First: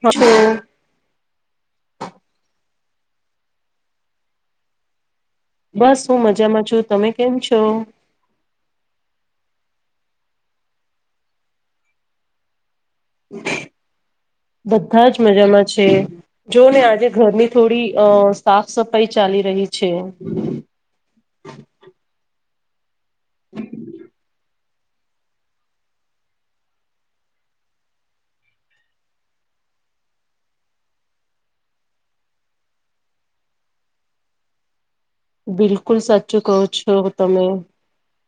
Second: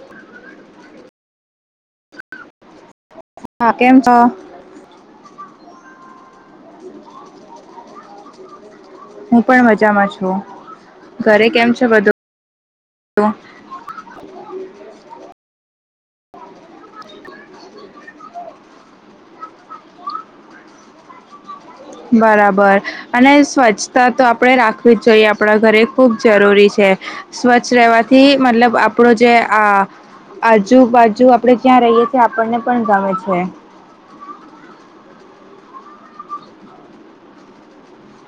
હ [unintelligible] હા કેમ છો? બસ હું મજામાં છું. તમે કેમ છો? હું પણ મજામાં છું, ઘરે કેમ છે બધું? તો બધા જ મજામાં છે, જો ને આજે ઘરની થોડી અ સાફ સફાઈ ચાલી રહી છે. [inaudible] પણ અને સ્વચ્છતા તો આપણે રાખ જોઈએ આપણા ઘરે ખૂબ જરૂરી છે, સ્વચ્છ રહેવાથી મતલબ આપણો જે આ. આજુબાજુ આપણે જ્યાં રહીએ છીએ આપણને પણ ગમે છે, બિલકુલ સાચ કહ છો તમે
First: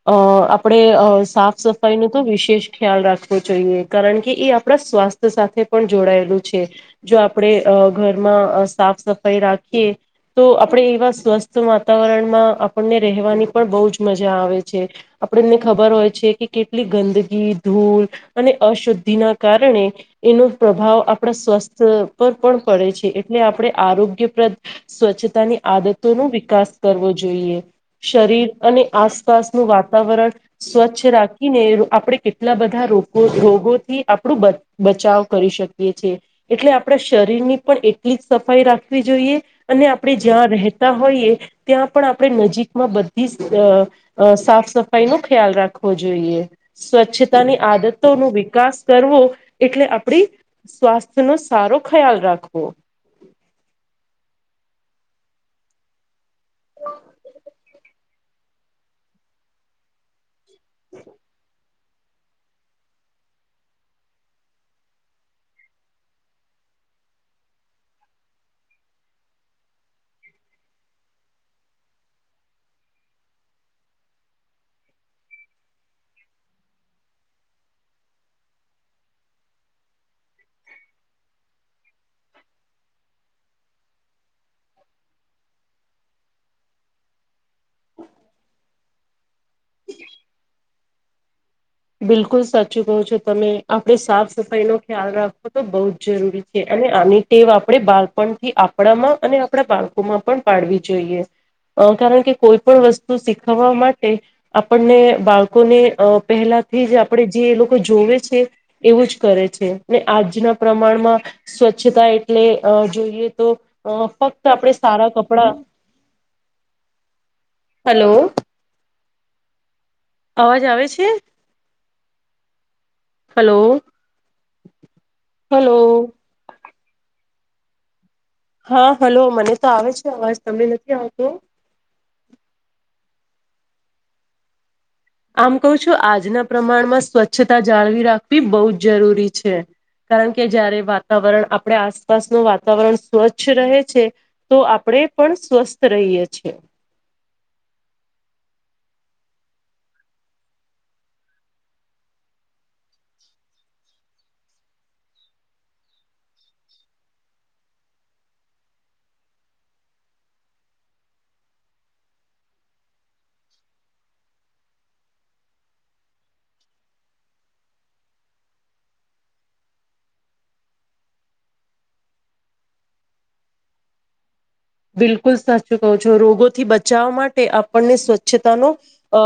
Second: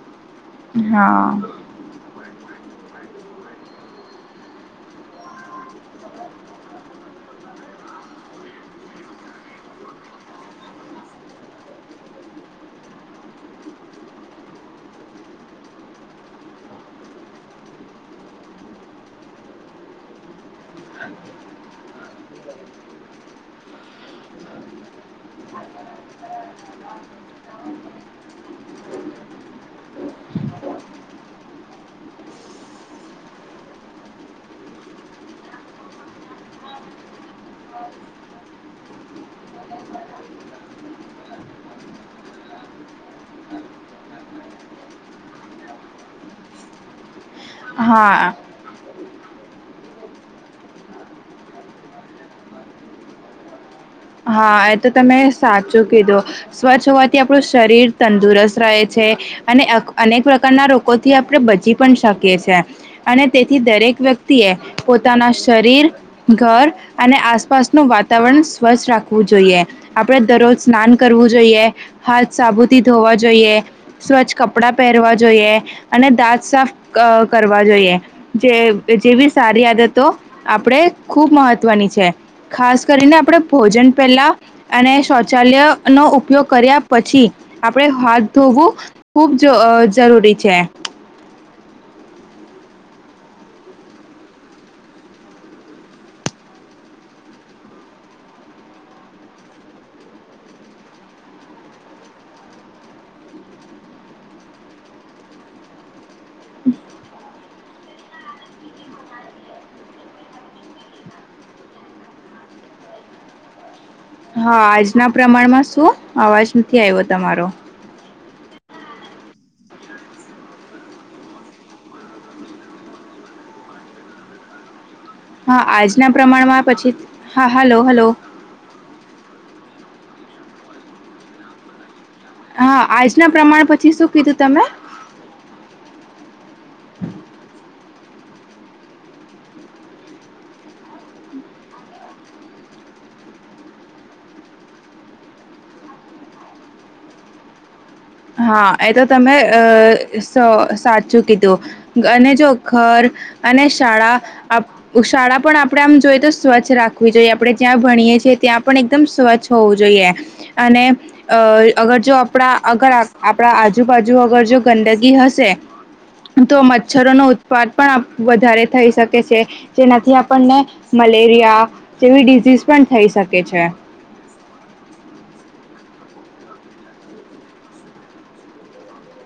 અ આપણે હા સાફ સફાઈ ન વિશેષ ખ્યાલ રાખવો જોઈએ, કારણ કે એ આપણા સ્વાસ્થ્ય સાથે પણ જોડાયેલું છે, જો આપણે ઘરમાં સાફ સફાઈ રાખીએ તો આપણે એવા સ્વસ્થ વાતાવરણમાં આપણને રહેવાની પણ બહુ જ મજા આવે છે, આપણને ખબર હોય છે, કે કેટલી ગંદકી ધૂંડ અને અશુદ્ધિ ના કારણે એનો પ્રભાવ આપણા સ્વસ્થ પર પણ પડે છે, એટલે આપણે આરોગ્યપ્રદ સ્વચ્છતાની આદતોનું વિકાસ કરવો જોઈએ શરીર અને આસપાસનું વાતાવરણ સ્વચ્છ રાખી આપણે કેટલા બધા રોગોથી આપણું બચાવ કરી શકીએ છે, એટલે આપણા શરીરની પણ એટલી જ સફાઈ રાખવી જોઈએ, અને આપણે જ્યાં રહેતા હોઈએ ત્યાં પણ આપણે નજીકમાં બધી સાફસફાઈ નો ખ્યાલ રાખવો જોઈએ, સ્વચ્છતાની હા આંદતોનું વિકાસ કરવો એટલે આપડી સ્વાસ્થ્યનો સારો ખ્યાલ રાખવો. [inaudible] હા એ તો તમે સાચું કીધું સ્વચ્છ હોવાથી આપણું શરીર તંદુરસ્ત રહે છે, અનેક પ્રકારના રોગથી આપણે બચી પણ શકી છીએ અને તેથી દરેક વ્યક્તિ એ પોતાના શરીર ઘર અને આસપાસનું વાતાવરણ સ્વચ્છ રાખવુ જોઈએ આપણે દરરોજ સ્નાન કરવું જોઈએ, હાથ સાબુથી ધોવા જોઈએ સ્વચ્છ કપડાં પહેરવા જોઈએ, અને દાંત સાફ કરવા જોઈએ, જેવી સારી આદતો આપણે ખૂબ મહત્વની છે, ખાસ કરીને આપણે ભોજન પેલા અને શૌચાલય નો ઉપયોગ કર્યા પછી આપણે હાથ ધોવું ખૂબ જરૂરી છે બિલકુલ સાચું કહો છો તમે આપણે સાફસફાઈનો ખ્યાલ રાખોતો બહુજ જરૂરી છે, અને આની ટેવ આપણે બાળપણથી આપણામાં અને આપણા બાળકોમાં પણ પાડવી જોઈએ અ કારણ કે કોઈ પણ વસ્તુ શીખવવા માટે આપણને બાળકોને અ પહેલા થીજ આપડે જે લોકો જોવે છે એવું જ કરે છે ને આજના પ્રમાણમાં સ્વચ્છતા એટલે જોઈએ તો અ ફક્ત હા આપડે આજના સારા કપડા પ્રમાણમાં શું અવાજ નથી આવ્યો તમારો હલો અવાજ આવે છે હલો હા હલો આજના પ્રમાણમાં પછી હા હલો હલો હા હલો મને તો આવે છે અવાજ તમને નથી આવતો હા આજના પ્રમાણ પછી શું કીધું તમે આમ કહું છું આજના પ્રમાણમાં સ્વચ્છતા જાળવી રાખવી બહુ જ જરૂરી છે કારણ કે જયારે વાતાવરણ આપણે આસપાસનું વાતાવરણ સ્વચ્છ રહે છે તો આપણે આપણે પણ સ્વસ્થ રહીએ છે [inaudible] [inaudible] હા એ તો તમે અ સ સાચું કીધું અને જો ઘર અને શાળા શાળા પણ આપણેે આમ જોઈએ તો સ્વચ્છ રાખવી જોઈએ આપડણે જ્યાં ભણીએ ત્યાં પણ એકમ સ્વચ્છ હોવું જોઈએ અને અ અગર જો આપણા અગર આપણા આજુબાજુ અગર જો ગંદગી હશે તો મચ્છરો નો ઉત્પાદ પણ વધારે થઈ શકે છે જેનાથી આપણને મલેરિયા જેવી ડિઝિઝ પણ થઈ શકે છે બિલકુલ સાચું કહો છો રોગોથી બચાવવા માટે આપણને સ્વચ્છતાનો અ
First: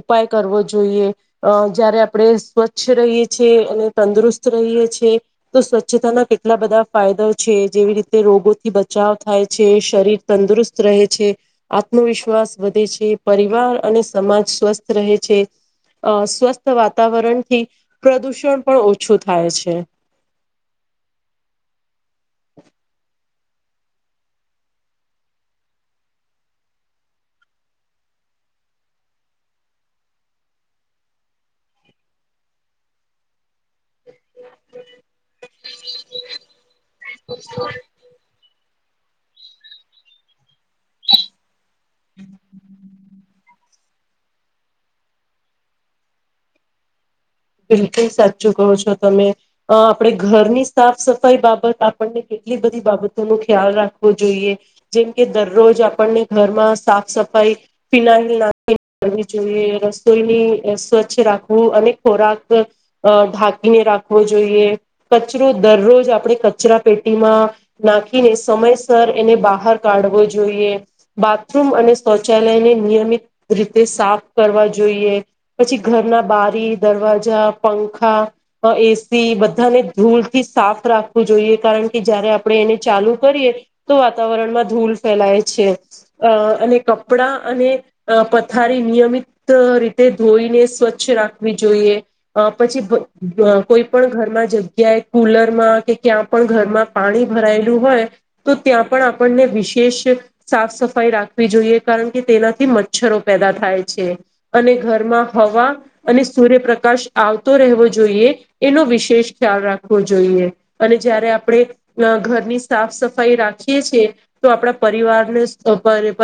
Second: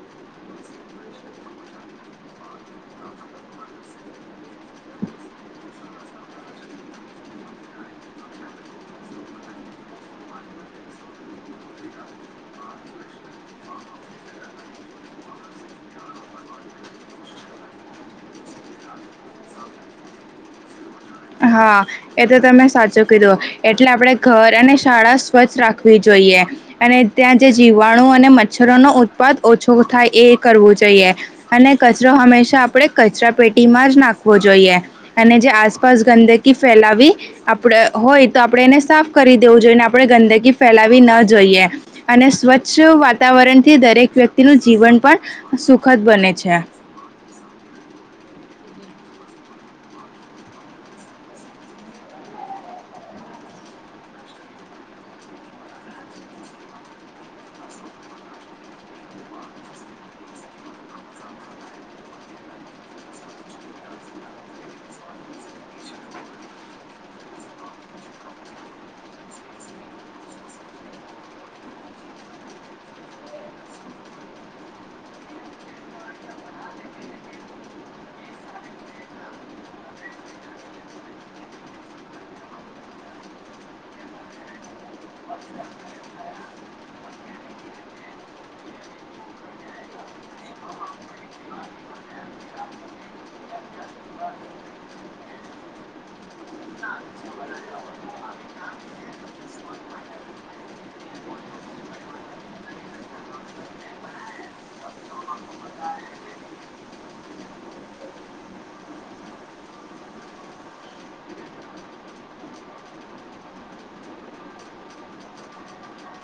ઉપાય કરવો જોઈએ અ જયારે આપણે સ્વચ્છ રહીએ છીએ અને તંદુરસ્ત રહીએ છે તો સ્વચ્છતાના કેટલા બધા ફાયદા છે જેવી રીતે રોગોથી બચાવ થાય છે શરીર તંદુરસ્ત રહે છે આત્મવિશ્વાસ વધે છે પરિવાર અને સમાજ સ્વસ્થ રહે છે અ સ્વસ્થ વાતાવરણથી પ્રદુષણ પણ ઓછું થાય છે હા એ તો તમે સાચો કિધો એટલે આપણે ઘર અને શાળા સ્વચ્છ રાખવી જોઈએ અને ત્યાં જે જીવાણું અને મચ્છર રોનો ઉત્પાદ ઓછો થાય એ કરવું જોઈએ. અને કચરો હંમેશા આપણે કચરા પેટી ટીમાજ નાખવો જોઈએ. અને જે આ ગંદકી ફેલાવી આપણે હોય તો આપણે એને સાફ કરી દેવું જોઈ. ને આપણે ગંદકી ફેલાવી ન જોઈએ. અને સ્વચ્છ વાતાવરણથી દરેક વ્યક્તિનું જીવન પણ સુખદ બને છે. બિલકુલ સાચું કહો છો તમે. અ આપણે ઘરની સાફ સફાઈ બાબત આપણને એટલી બધી બાબતો ન ખ્યાલ રાખવો જોઈએ. જેમકે દરરોજ આપણને ઘરમાં સાફ સફાઈ ફીનાલ નાખ જોઈએ. રસોઈની સ્વચ્છ રાખવું. અને ખોરાક અ ઢાંકીને રાખવો જોઈએ. કચરો દરરોજ આપણે કચરા પેટી ટીમાં નાખીને સમયસર એને બહાર કાઢવો જોઈએ. બાથરૂમ અને શૌચાલયને નિયમિત રીતે સાફ કરવા જોઈએ. પછી ઘરના બારી દરવાજા, પંખા, એસી બધાને ધૂળથી સાફ રાખવું જોઈએ કારણ જયારે આપણે એને ચાલુ કરીએ તો વાતાવરણમાં ધૂલ ફેલાય છે. અ અને કપડા અને અ પથારી નિયમિત રીતે ધોઈને સ્વચ્છ રાખ ખવી જોઈએ. પછી પ અ કોઈ પણ ઘરમાં જગ્યાએ કુલરમાં કે ક્યાં પણ ઘરમાં પાણી ભરાયેલું હોય, તો ત્યાં પણ આપણને વિશેષ સાફ સફાઈ રાખવી વી જોઈએ. કારણ કે તેનાથી મચ્છરો પેદા થાય છે. અને ઘરમાં હવા અને સૂર્યપ્રકાશ આવતો રહેવો જોઈએ. એનો વિશેષ ખ્યાલ રાખવો જોઈએ. અને જયારે આપણે ન ઘરની સાફ સફાઈ રાખીએ છીએ. તો આપણા પરિવારનો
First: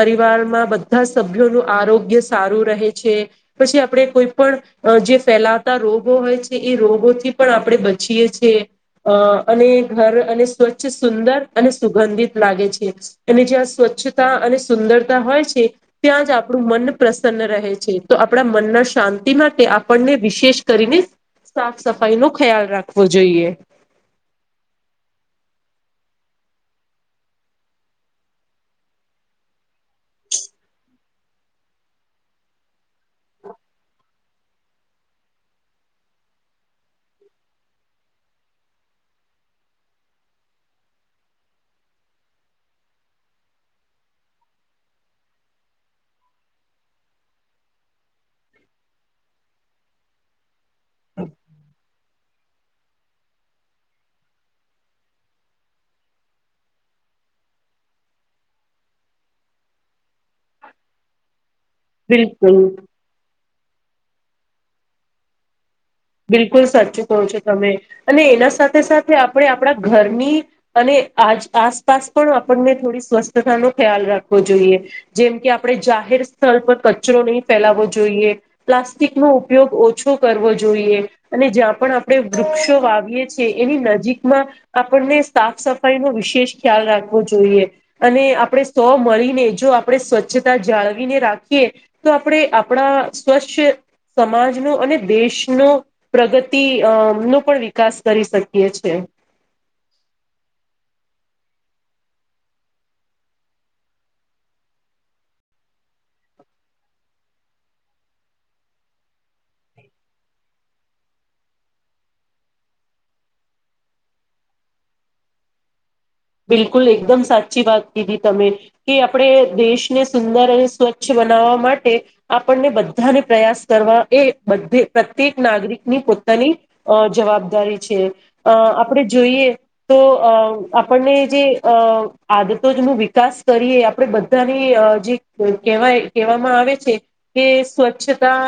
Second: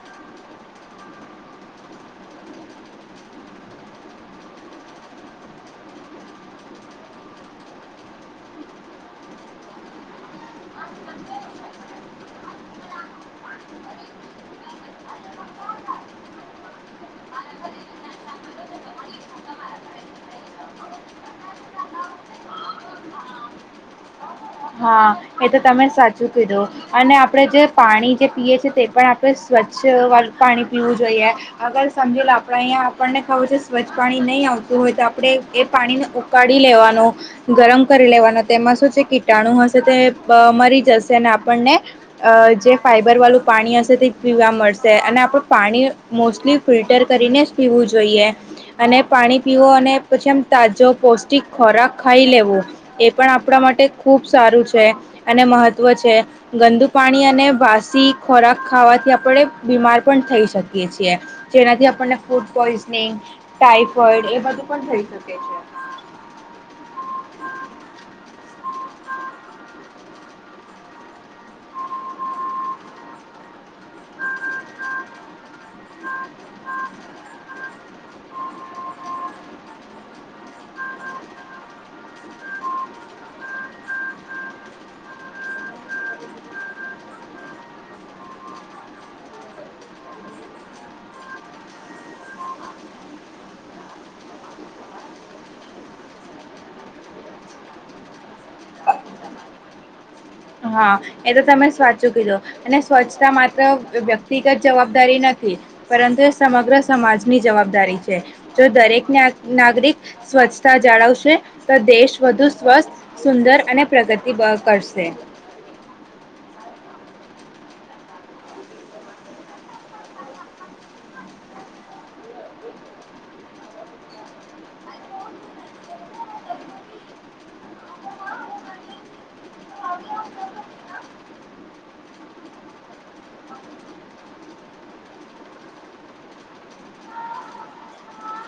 પરિવારમાં બધા સભ્યો નું આરોગ્ય સારું રહે છે. પછી આપણે કોઈ પણ અ જે ફેલાતા રોગો હોય છે. એ રોગોથી પણ આપણે બચીએ છીએ. અ અને ઘર અને સ્વચ્છ સુંદર અને સુગંધિત લાગે છે, અને જ્યાં સ્વચ્છ સ્છતા અને સુંદરતા હોય છે, ત્યાં જ આપણું મન પ્રસન્ન રહે છે. તો આપણા મન શાંતિ માટે તે આપણને વિશેષ કરીને સાફ સફાઈ નો ખ્યાલ રાખવો જોઈએ. હા. એ તો તમે સાચું કીધું. અને આપડે જે પાણી જે પીએ છીએ, તે પણ આપણે સ્વચ્છ હલ પાણી પીવું જોઈએ, આગળ સમજીલો આપડા અહીંયા આપણને ખબર છે, સ્વચ્છ પાણી નહીં આવતું હોયતો આ આપણે એ પાણીને ઉકાળી લેવાનો, ગરમ કરી લેવાનો. તેમાં શું છે, કીટાણુ હશે તો તે બ મરી જશે. અને આપણને જે ફાઈબરવાળું પાણી હશે તે પીવા મળશ સે અને આપણે પાણી મોસ્ટલી ફિલ્ટર કરીને જ પીવું જોઈએ. અને પાણી પીવ અને પછી આમ તાજો પૌષ્ટિક ખોરાક ખાઈ લેવો. એ પણ આપણા માટે ખુબ સારું છ છે. અને મહત્વ છે. ગંદુ પાણી અને બાસી ખોરાક ખાવાથી આપણે બીમાર પણ થઈ શકીએ છીએ. જેનાથી આપણને ફૂડ બિલકુલ પોઈઝનિંગ, ટાઈફોઈડ એ બધું પણ થઈ શકે છે. બિલકુલ સાચું કહો છો તમે, અને એના સાથે સાથે આપણે આપણા ઘરની અને આજ આસપાસ પણ આપને થોડી સ્વસ્થતા નો ખ્યાલ રાખવો જોઈએ, જેમ કે આપણે ચા જાહેર સ્થળ પર કચરો નહી ફેલાવવો જોઈએ, પ્લાસ્ટિક નો ઉપયોગ ઓછો કરવો જોઈએ. જોઈએ. અને જ્યાં પણ આપણે વૃક્ષો વાવીએ છીએ, એની નજીકમાં આપણને સાફ સફાઈ નો વિશેષ ખ્યાલ રાખવો જોઈએ, અને આપણે સૌ મળીને જો આપણે સ્વચ્છતા જાળવીને રાખીએ, તો આપણે આપણા સ્વચ્છ સમાજનો અને દેશ નો પ્રગતિ અ નો પણ વિકાસ કરી શકીએ છીએ. હા, એ તો તમે સાચું કીધુ. અને સ્વચ્છતા માત્ર વ્યક્તિગત જવાબદારી નથી તી પરંતુ એ સમગ્ર સમાજની જવાબદારી છે. જો દરેક નાગરિક સ્વ સ્વચછતા જાળવશે, તો દેશ વધુ સ્વસ્થ, સુંદર અને પ્રગતિ કરશે બિલકુલ એકદમ સાચી વાત કીધી તમે, કે આપણે દેશને સુંદર અને સ્વચ્છ બનાવવા માટે આપણને બધાને પ્રયાસ કરવા એ બધ પ્રત્યેક નાગરિકની પોતાની અ જવાબદારી છે, અ આપણેે જોઈએ તો અ આ આપણને જે અ આદતો ન વિકાસ કરીએ, આપણે બધાની અ જે કહેવા કહેવામાં આવે છે, કે સ્વચ્છતા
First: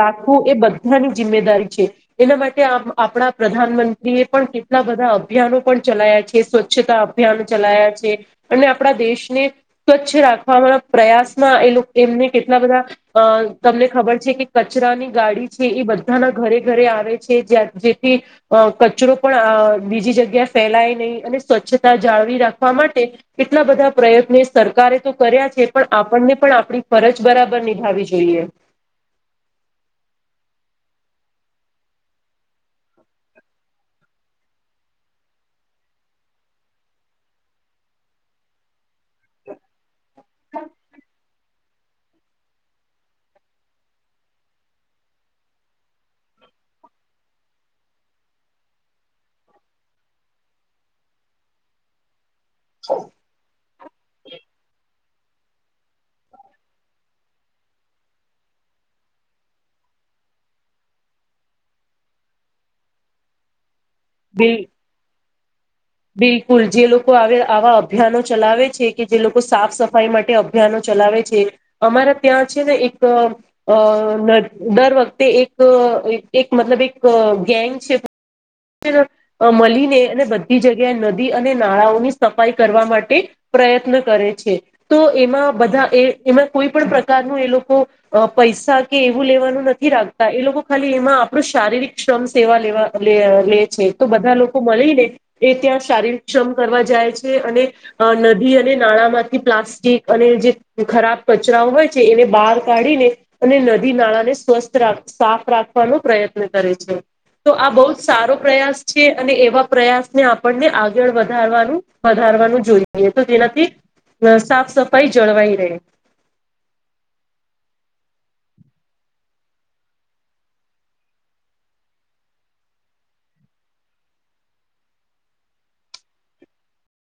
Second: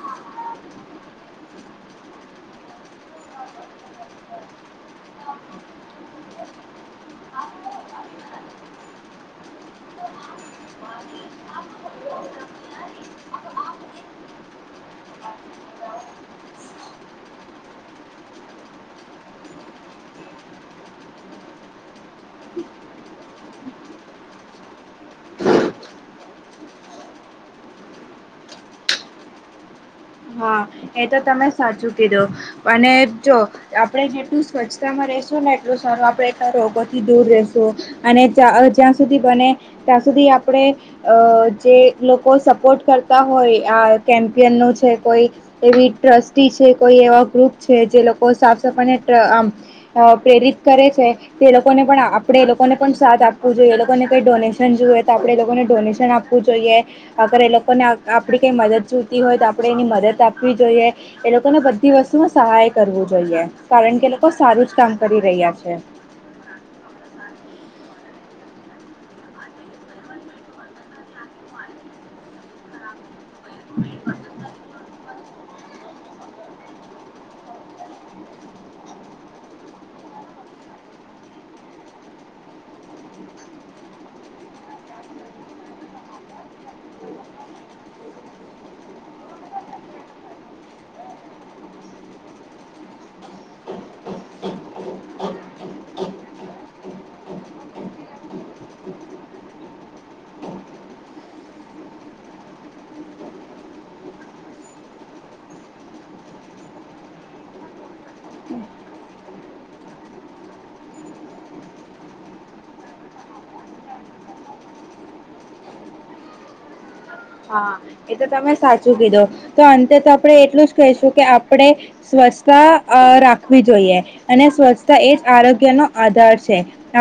રાખવું એ બધાને જિમ્મેદારી છે, એના માટે આપણા પ્રધાનમંત્રી એ પણ કેટલા બધા અભિયાનો પણ ચલાયા છે સ્વચ્છતા અભિયાન ચલાયા છે અને આપણા દેશને સ્વચ્છ રાખવાવામાં પ્રયાસમાં એ લોકો એમને કેટલા બધા અ તમને ખબર છે કે કચરાની ગાડી છે, એ બધાના ઘરે ઘરે આવે છે, જેથી કચરો પણ બીજી જગ્યા ફેલાય નહી, અને સ્વચ્છતા જાળવી રાખવા માટે એટલા બધા પ્રયત્ને સરકારે તો કર્યા છે. છે પણ આપણને પણ આપણી ફરજ બરાબર નિભાવી જોઈએ [unintelligible] એ તો તમે સાચું કીધું અને જો આપણે એટલું સ્વચ્છતામાં રેશોને સારું આપણે રોગોથી દૂર રશું અને જ્યાં સુધી બને ત્યાં સુધી આપણે અ જે લોકો સપોર્ટ કરતા હોય, આ કેમ્પિયનનું છે કોઈ એવી ટ્રસ્ટી છે કોઈ એવા ગ્રુપ છે જે લોકો સાફ સફાઈને પ્રેરિત કરે છે, લોકોને પણ આપે એ લોકોને પણ સાથ આપવો જોઈએ, એ લોકોને કઈ ડોનેશન જોવે તો આપણેે એ લોકોને ડોનેશન આપવું જોઈએ, અગર એ લોકોને આપણી કઈ મદદ જોતી હોય તો આપણે એની મદદ આપવી જોઈએ એ લોકોને બધી વસ્તુમાં સહાય કરવું જોઈએ. કારણ કે લોકો બિલ સારું જ કામ કરી રહ્યા છે, બિલકુલ જે લોકો આવા અભિયાનો ચલાવે છે, કે જે લોકો સાફસફાઈ માટે અભિયાનો ચલાવે છે અમારા ત્યાં છે ને એક અ દર વખતે એક મતલબ એક ગેંગ છે. મળીને અને બધી જગ્યાએ નદી અને નાળાઓની સફાઈ કરવા માટે પ્રયત્ન કરે છે, તો એમાં બધા એ એમાં કોઈ પણ પ્રકારનું એ લોકો પૈસા કે એવું લેવાનું નથી રાખતા એ લોકો ખાલી એમાં આપડું શારીરિક શ્રમ સેવા લેવા લે છે. તો બધા લોકો મળીને એ ત્યાં શારીર શ્રમ કરવા જાય છે અને નદી અને નાણાં માંથી પ્લાસ્ટિક અને જે ખરાબ કચરા હોય છે એને બહાર કાઢીને અને નદી નાળાને સ્વસ્થ સાફ રાખવાનો પ્રયત્ન કરે છે. તો આ બહુ જ સારો પ્રયાસ છે. અને એવા પ્રયાસને આપણને આગળ વધારવાનું વધારવાનું જોઈએ તો નદી સાફ સફાઈ જળવાઈ રહે. [inaudible] હા એ તો તમે સાચું કીધું તો અંતે તો આપે એટલું જ કહીશું કે આપણે સ્વચ્છતા રાખવી જોઈએ અને સ્વચ્છતા એ જ આરોગ્યનો આધાર છે આપડે